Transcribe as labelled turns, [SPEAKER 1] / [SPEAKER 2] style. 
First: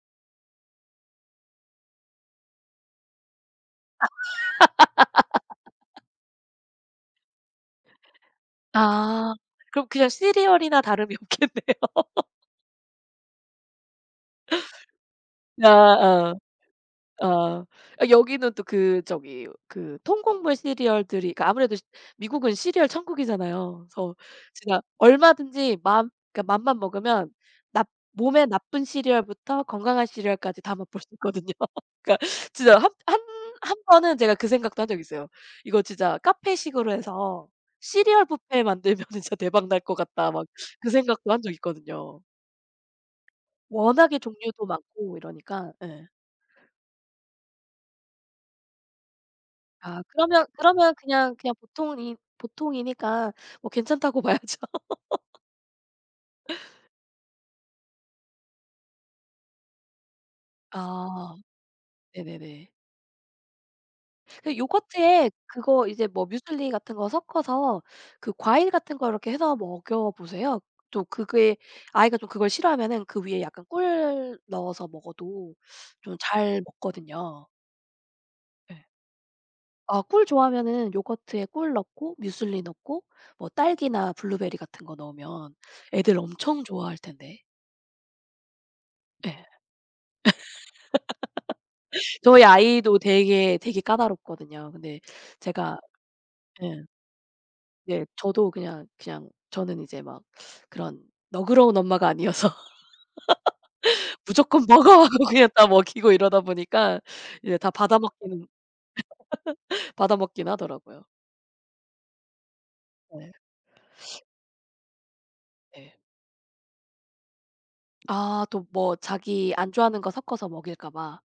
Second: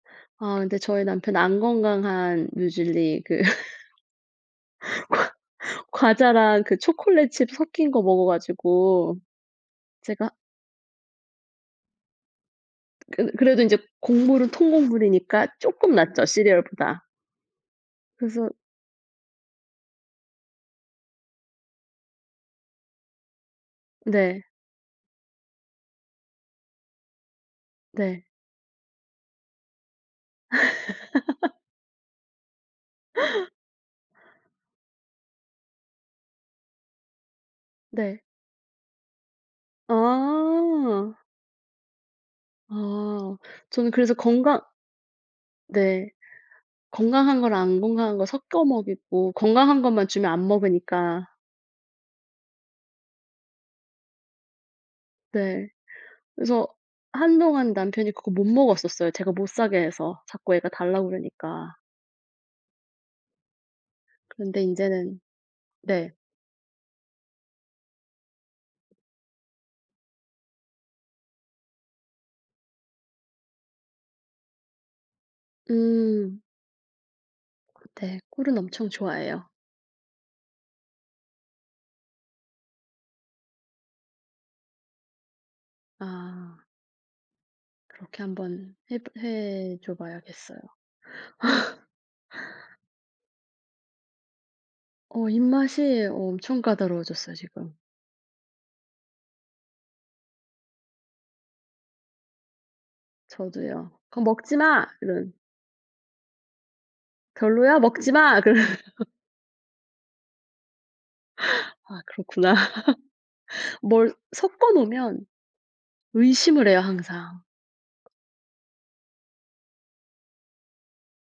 [SPEAKER 1] 아 근데 저희 남편은 안 건강한 뮤즐리 그 과 과자랑 그 초콜릿 칩 섞인 거 먹어 가지고
[SPEAKER 2] 아. 그럼 그냥
[SPEAKER 1] 제가
[SPEAKER 2] 시리얼이나 다름이 없겠네요.
[SPEAKER 1] 그 그래도 인제 곡물은 통곡물이니까
[SPEAKER 2] 아
[SPEAKER 1] 조금 낫죠,
[SPEAKER 2] 어.
[SPEAKER 1] 시리얼보다.
[SPEAKER 2] 어. 어
[SPEAKER 1] 그래서
[SPEAKER 2] 여기는 또 그 저기 그 통곡물 시리얼들이 그 아무래도 미국은 시리얼 천국이잖아요. 그래서
[SPEAKER 1] 네.
[SPEAKER 2] 제가 얼마든지 마음 그니까 맘만 먹으면 납
[SPEAKER 1] 네.
[SPEAKER 2] 몸에 나쁜 시리얼부터 건강한 시리얼까지 다 맛볼 수 있거든요. 그니까 진짜 합 한 한 번은 제가 그 생각도 한 적이 있어요. '이거 진짜 카페식으로 해서
[SPEAKER 1] 네.
[SPEAKER 2] 시리얼 뷔페 만들면은 진짜 대박 날 것 같다.' 막 그
[SPEAKER 1] 아.
[SPEAKER 2] 생각도 한 적이 있거든요.
[SPEAKER 1] 아 저는 그래서
[SPEAKER 2] 워낙에
[SPEAKER 1] 건강
[SPEAKER 2] 종류도 많고 이러니까 예.
[SPEAKER 1] 네 건강한 거랑 안 건강한 거랑 섞어 먹이고, 건강한
[SPEAKER 2] 아
[SPEAKER 1] 것만 주면
[SPEAKER 2] 그러면
[SPEAKER 1] 안
[SPEAKER 2] 그러면
[SPEAKER 1] 먹으니까.
[SPEAKER 2] 그냥, 그냥 보통은 이 보통이니까 뭐 괜찮다고 봐야죠.
[SPEAKER 1] 네. 그래서 한동안 남편이 그거 못 먹었었어요. 제가 못 사게 해서. 자꾸 애가 달라
[SPEAKER 2] 아
[SPEAKER 1] 그러니까.
[SPEAKER 2] 네네네. 그
[SPEAKER 1] 그런데 인제는
[SPEAKER 2] 요거트에 그거 이제
[SPEAKER 1] 네.
[SPEAKER 2] 뭐 뮤즐리 같은 거 섞어서 그 과일 같은 거 이렇게 해서 먹여보세요. 또 그게 아이가 좀 그걸 싫어하면은 그 위에 약간 꿀 넣어서 먹어도 좀
[SPEAKER 1] 음.
[SPEAKER 2] 잘 먹거든요.
[SPEAKER 1] 네. 꿀은
[SPEAKER 2] 예.
[SPEAKER 1] 엄청 좋아해요.
[SPEAKER 2] 아 꿀 좋아하면은 요거트에 꿀 넣고 뮤즐리 넣고 뭐 딸기나 블루베리 같은 거 넣으면 애들
[SPEAKER 1] 아.
[SPEAKER 2] 엄청 좋아할 텐데.
[SPEAKER 1] 그렇게 한번 해보
[SPEAKER 2] 예.
[SPEAKER 1] 해줘 봐야겠어요.
[SPEAKER 2] 저희 아이도 되게, 되게 까다롭거든요. 근데
[SPEAKER 1] 어
[SPEAKER 2] 제가
[SPEAKER 1] 입맛이 엄청
[SPEAKER 2] 예.
[SPEAKER 1] 까다로워졌어요 지금.
[SPEAKER 2] 예. 저도 그냥, 그냥 저는 이제 막 그런 너그러운 엄마가 아니어서
[SPEAKER 1] 저도요. "그거 먹지
[SPEAKER 2] "무조건
[SPEAKER 1] 마."
[SPEAKER 2] 먹어" 하고
[SPEAKER 1] 이런
[SPEAKER 2] 그냥 갖다 먹이고 이러다 보니까 이제 다
[SPEAKER 1] "별로야? 먹지 마."
[SPEAKER 2] 받아먹기는
[SPEAKER 1] 그러
[SPEAKER 2] 받아먹긴 하더라고요.
[SPEAKER 1] 아 그렇구나.
[SPEAKER 2] 네.
[SPEAKER 1] 뭘 섞어 놓으면
[SPEAKER 2] 네.
[SPEAKER 1] 의심을 해요 항상.
[SPEAKER 2] 아 또 뭐 자기 안 좋아하는 거 섞어서 먹일까 봐.